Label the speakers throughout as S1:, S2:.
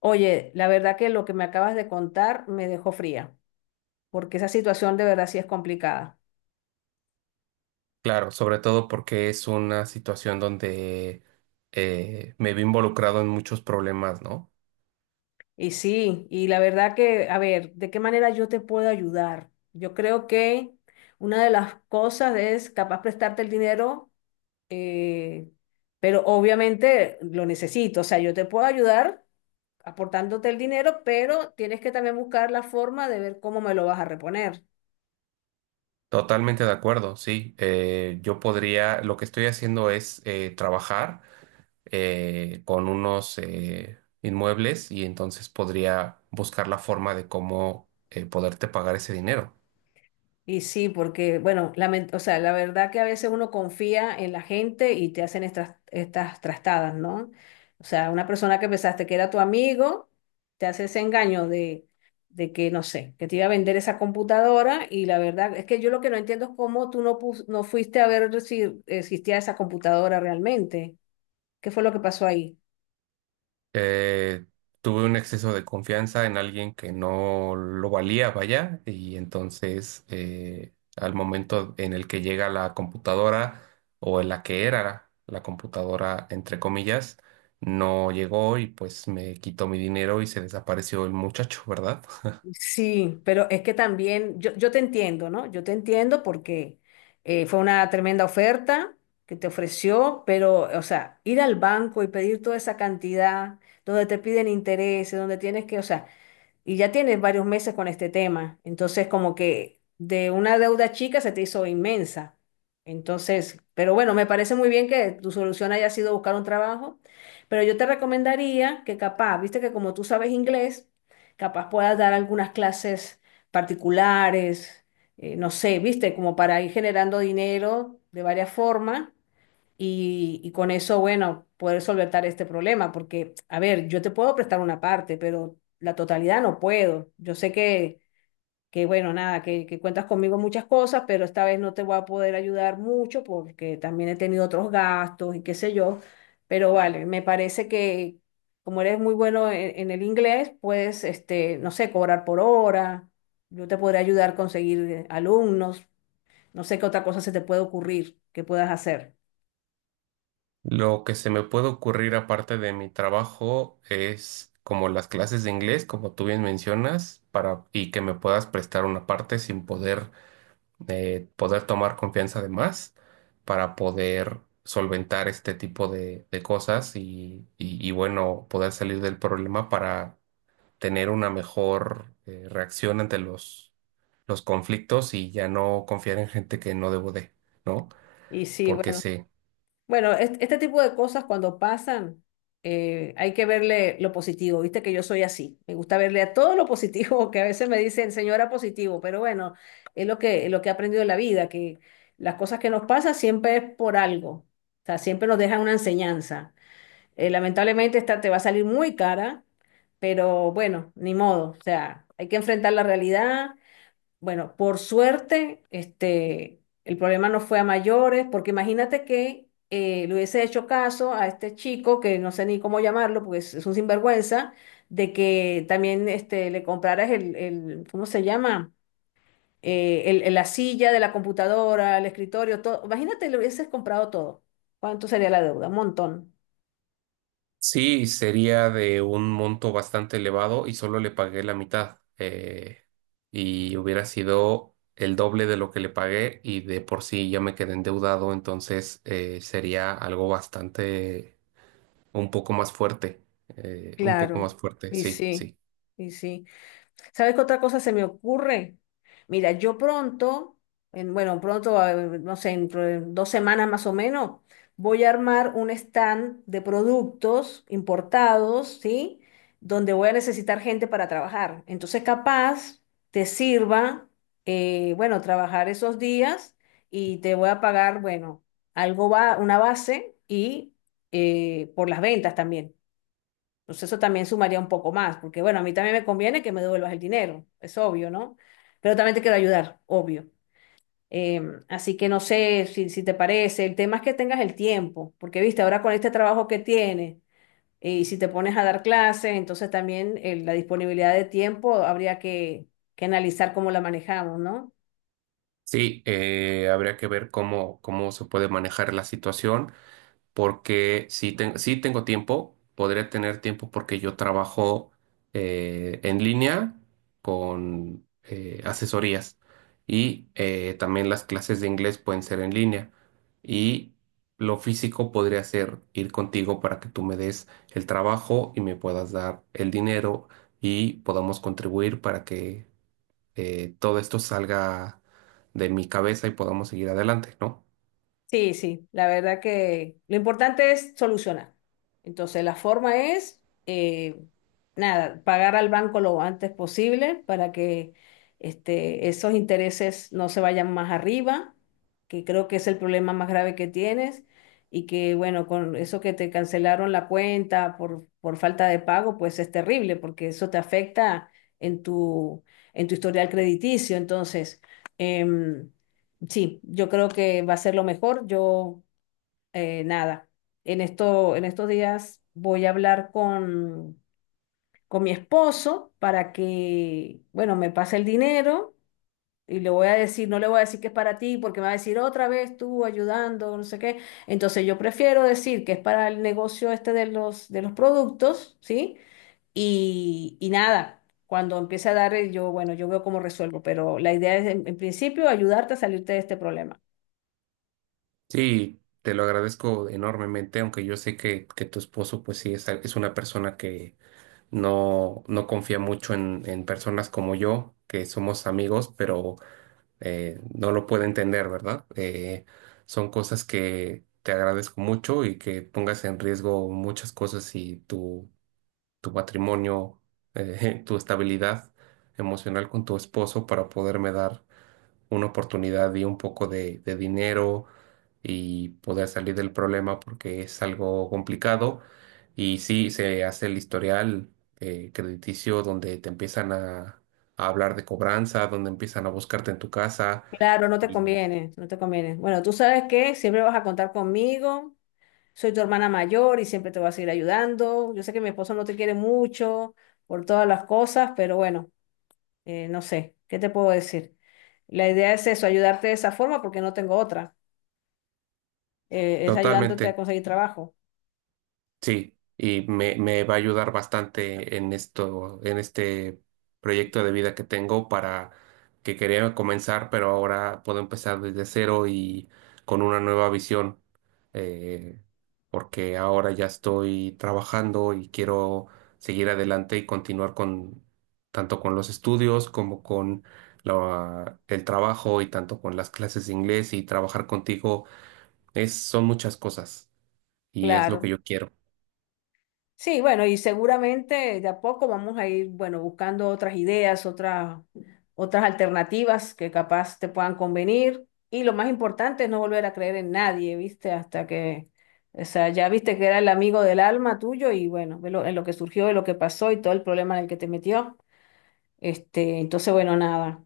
S1: Oye, la verdad que lo que me acabas de contar me dejó fría, porque esa situación de verdad sí es complicada.
S2: Claro, sobre todo porque es una situación donde me vi involucrado en muchos problemas, ¿no?
S1: Y sí, y la verdad que, a ver, ¿de qué manera yo te puedo ayudar? Yo creo que una de las cosas es capaz prestarte el dinero, eh, pero obviamente lo necesito. O sea, yo te puedo ayudar aportándote el dinero, pero tienes que también buscar la forma de ver cómo me lo vas a reponer.
S2: Totalmente de acuerdo, sí. Yo podría, lo que estoy haciendo es trabajar con unos inmuebles, y entonces podría buscar la forma de cómo poderte pagar ese dinero.
S1: Y sí, porque, bueno, o sea, la verdad que a veces uno confía en la gente y te hacen estas trastadas, ¿no? O sea, una persona que pensaste que era tu amigo, te hace ese engaño de que, no sé, que te iba a vender esa computadora y la verdad es que yo lo que no entiendo es cómo tú no, no fuiste a ver si existía esa computadora realmente. ¿Qué fue lo que pasó ahí?
S2: eh, Tuve un exceso de confianza en alguien que no lo valía, vaya, y entonces al momento en el que llega la computadora o en la que era la computadora, entre comillas, no llegó, y pues me quitó mi dinero y se desapareció el muchacho, ¿verdad?
S1: Sí, pero es que también yo te entiendo, ¿no? Yo te entiendo porque fue una tremenda oferta que te ofreció, pero, o sea, ir al banco y pedir toda esa cantidad, donde te piden intereses, donde tienes que, o sea, y ya tienes varios meses con este tema. Entonces, como que de una deuda chica se te hizo inmensa. Entonces, pero bueno, me parece muy bien que tu solución haya sido buscar un trabajo, pero yo te recomendaría que capaz, viste que como tú sabes inglés, capaz puedas dar algunas clases particulares, no sé, viste, como para ir generando dinero de varias formas y con eso, bueno, poder solventar este problema, porque, a ver, yo te puedo prestar una parte, pero la totalidad no puedo. Yo sé que bueno, nada, que cuentas conmigo en muchas cosas, pero esta vez no te voy a poder ayudar mucho porque también he tenido otros gastos y qué sé yo. Pero vale, me parece que como eres muy bueno en el inglés, puedes, este, no sé, cobrar por hora. Yo te podré ayudar a conseguir alumnos. No sé qué otra cosa se te puede ocurrir que puedas hacer.
S2: Lo que se me puede ocurrir aparte de mi trabajo es como las clases de inglés, como tú bien mencionas, para y que me puedas prestar una parte sin poder de poder tomar confianza de más para poder solventar este tipo de cosas y, y, bueno, poder salir del problema para tener una mejor reacción ante los conflictos, y ya no confiar en gente que no debo de, ¿no?
S1: Y sí,
S2: Porque
S1: bueno.
S2: se...
S1: Bueno, este, tipo de cosas cuando pasan, hay que verle lo positivo. Viste que yo soy así. Me gusta verle a todo lo positivo, que a veces me dicen, señora positivo, pero bueno, es lo que he aprendido en la vida, que las cosas que nos pasan siempre es por algo. O sea, siempre nos dejan una enseñanza. Lamentablemente esta te va a salir muy cara, pero bueno, ni modo. O sea, hay que enfrentar la realidad, bueno, por suerte, este, el problema no fue a mayores, porque imagínate que le hubiese hecho caso a este chico, que no sé ni cómo llamarlo, porque es un sinvergüenza, de que también este, le compraras el, ¿cómo se llama? La silla de la computadora, el escritorio, todo. Imagínate, le hubieses comprado todo. ¿Cuánto sería la deuda? Un montón.
S2: Sí, sería de un monto bastante elevado y solo le pagué la mitad. Y hubiera sido el doble de lo que le pagué, y de por sí ya me quedé endeudado, entonces sería algo bastante, un poco más fuerte. Un poco
S1: Claro.
S2: más fuerte,
S1: Y
S2: sí,
S1: sí,
S2: sí.
S1: y sí. ¿Sabes qué otra cosa se me ocurre? Mira, yo pronto, bueno, pronto, no sé, dentro de 2 semanas más o menos, voy a armar un stand de productos importados, ¿sí? Donde voy a necesitar gente para trabajar. Entonces, capaz te sirva, bueno, trabajar esos días y te voy a pagar, bueno, algo va, una base y por las ventas también. Pues eso también sumaría un poco más, porque bueno, a mí también me conviene que me devuelvas el dinero, es obvio, ¿no? Pero también te quiero ayudar, obvio. Eh, Así que no sé si, si te parece, el tema es que tengas el tiempo, porque viste, ahora con este trabajo que tienes, y si te pones a dar clases, entonces también la disponibilidad de tiempo habría que analizar cómo la manejamos, ¿no?
S2: Sí, habría que ver cómo, cómo se puede manejar la situación. Porque si, si tengo tiempo, podré tener tiempo, porque yo trabajo en línea con asesorías, y también las clases de inglés pueden ser en línea, y lo físico podría ser ir contigo para que tú me des el trabajo y me puedas dar el dinero y podamos contribuir para que todo esto salga de mi cabeza y podamos seguir adelante, ¿no?
S1: Sí, sí, la verdad que lo importante es solucionar. Entonces, la forma es, eh, nada, pagar al banco lo antes posible para que este, esos intereses no se vayan más arriba, que creo que es el problema más grave que tienes, y que, bueno, con eso que te cancelaron la cuenta por falta de pago, pues es terrible, porque eso te afecta en tu, en tu historial crediticio. Entonces, em, sí, yo creo que va a ser lo mejor. Yo, nada, en esto, en estos días voy a hablar con mi esposo para que, bueno, me pase el dinero y le voy a decir, no le voy a decir que es para ti porque me va a decir otra vez tú ayudando, no sé qué. Entonces yo prefiero decir que es para el negocio este de los productos, ¿sí? Y nada, cuando empiece a dar, yo, bueno, yo veo cómo resuelvo, pero la idea es en principio ayudarte a salirte de este problema.
S2: Sí, te lo agradezco enormemente, aunque yo sé que tu esposo, pues sí, es una persona que no, no confía mucho en personas como yo, que somos amigos, pero no lo puede entender, ¿verdad? Son cosas que te agradezco mucho, y que pongas en riesgo muchas cosas y tu matrimonio, tu estabilidad emocional con tu esposo para poderme dar una oportunidad y un poco de dinero y poder salir del problema, porque es algo complicado. Y sí, se hace el historial crediticio, donde te empiezan a hablar de cobranza, donde empiezan a buscarte en tu casa.
S1: Claro, no te
S2: Y
S1: conviene, no te conviene. Bueno, tú sabes que siempre vas a contar conmigo, soy tu hermana mayor y siempre te voy a seguir ayudando. Yo sé que mi esposo no te quiere mucho por todas las cosas, pero bueno, no sé, ¿qué te puedo decir? La idea es eso, ayudarte de esa forma porque no tengo otra, es ayudándote a
S2: totalmente,
S1: conseguir trabajo.
S2: sí, y me va a ayudar bastante en esto, en este proyecto de vida que tengo para que quería comenzar, pero ahora puedo empezar desde cero y con una nueva visión, eh, porque ahora ya estoy trabajando y quiero seguir adelante y continuar con, tanto con los estudios como con el trabajo, y tanto con las clases de inglés y trabajar contigo, es, son muchas cosas, y es lo que
S1: Claro.
S2: yo quiero.
S1: Sí, bueno, y seguramente de a poco vamos a ir, bueno, buscando otras ideas, otras, otras alternativas que capaz te puedan convenir. Y lo más importante es no volver a creer en nadie, ¿viste? Hasta que, o sea, ya viste que era el amigo del alma tuyo y bueno, en lo que surgió, de lo que pasó y todo el problema en el que te metió. Este, entonces, bueno, nada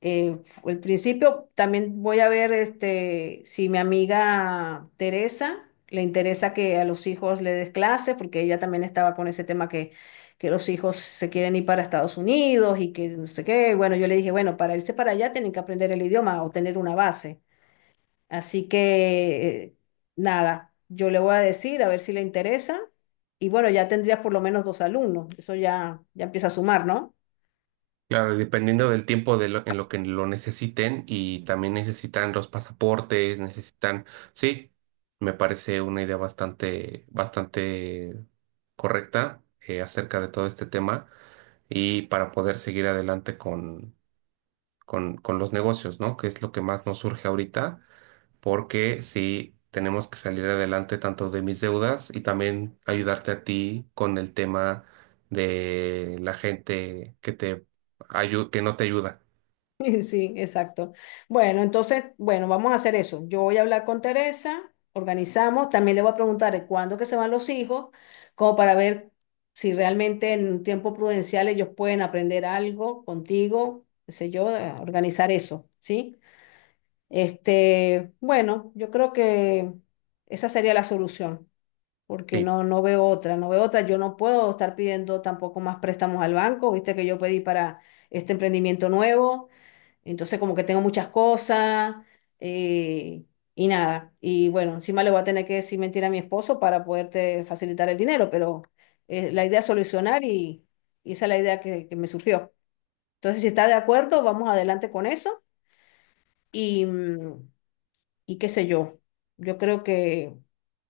S1: eh, al principio también voy a ver este, si mi amiga Teresa le interesa que a los hijos le des clases, porque ella también estaba con ese tema que los hijos se quieren ir para Estados Unidos y que no sé qué. Bueno, yo le dije, bueno, para irse para allá tienen que aprender el idioma o tener una base. Así que, nada, yo le voy a decir a ver si le interesa. Y bueno, ya tendrías por lo menos 2 alumnos. Eso ya, ya empieza a sumar, ¿no?
S2: Claro, dependiendo del tiempo de en lo que lo necesiten, y también necesitan los pasaportes, necesitan, sí, me parece una idea bastante, bastante correcta acerca de todo este tema, y para poder seguir adelante con los negocios, ¿no? Que es lo que más nos surge ahorita, porque sí tenemos que salir adelante tanto de mis deudas, y también ayudarte a ti con el tema de la gente que te que no te ayuda.
S1: Sí, exacto. Bueno, entonces, bueno, vamos a hacer eso. Yo voy a hablar con Teresa, organizamos, también le voy a preguntar de cuándo que se van los hijos, como para ver si realmente en un tiempo prudencial ellos pueden aprender algo contigo, qué sé yo, organizar eso, ¿sí? Este, bueno, yo creo que esa sería la solución, porque
S2: Sí,
S1: no, no veo otra, no veo otra. Yo no puedo estar pidiendo tampoco más préstamos al banco, viste que yo pedí para este emprendimiento nuevo entonces como que tengo muchas cosas eh, y nada. Y bueno, encima le voy a tener que decir mentira a mi esposo para poderte facilitar el dinero, pero la idea es solucionar y esa es la idea que me surgió. Entonces, si está de acuerdo, vamos adelante con eso y, mm, y qué sé yo. Yo creo que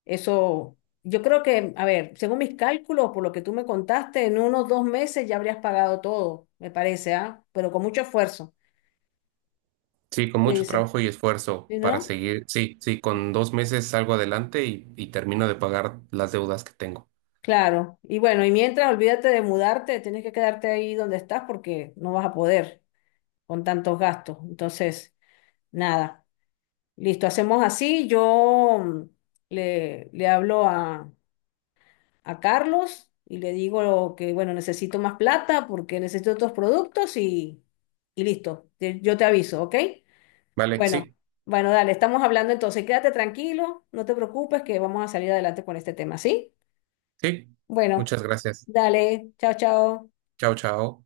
S1: eso, yo creo que, a ver, según mis cálculos, por lo que tú me contaste, en unos 2 meses ya habrías pagado todo, me parece, ¿ah? Pero con mucho esfuerzo.
S2: sí, con
S1: ¿Qué
S2: mucho
S1: dices?
S2: trabajo y esfuerzo
S1: ¿Sí,
S2: para
S1: no?
S2: seguir. Sí, sí, con 2 meses salgo adelante y termino de pagar las deudas que tengo.
S1: Claro, y bueno, y mientras olvídate de mudarte, tienes que quedarte ahí donde estás porque no vas a poder con tantos gastos. Entonces, nada, listo, hacemos así. Yo mm, le hablo a Carlos y le digo que, bueno, necesito más plata porque necesito otros productos y listo, yo te aviso, ¿ok?
S2: Vale,
S1: Bueno,
S2: sí,
S1: bueno, dale, estamos hablando entonces, quédate tranquilo, no te preocupes que vamos a salir adelante con este tema, ¿sí?
S2: sí.
S1: Bueno,
S2: Muchas gracias.
S1: dale, chao, chao.
S2: Chao, chao.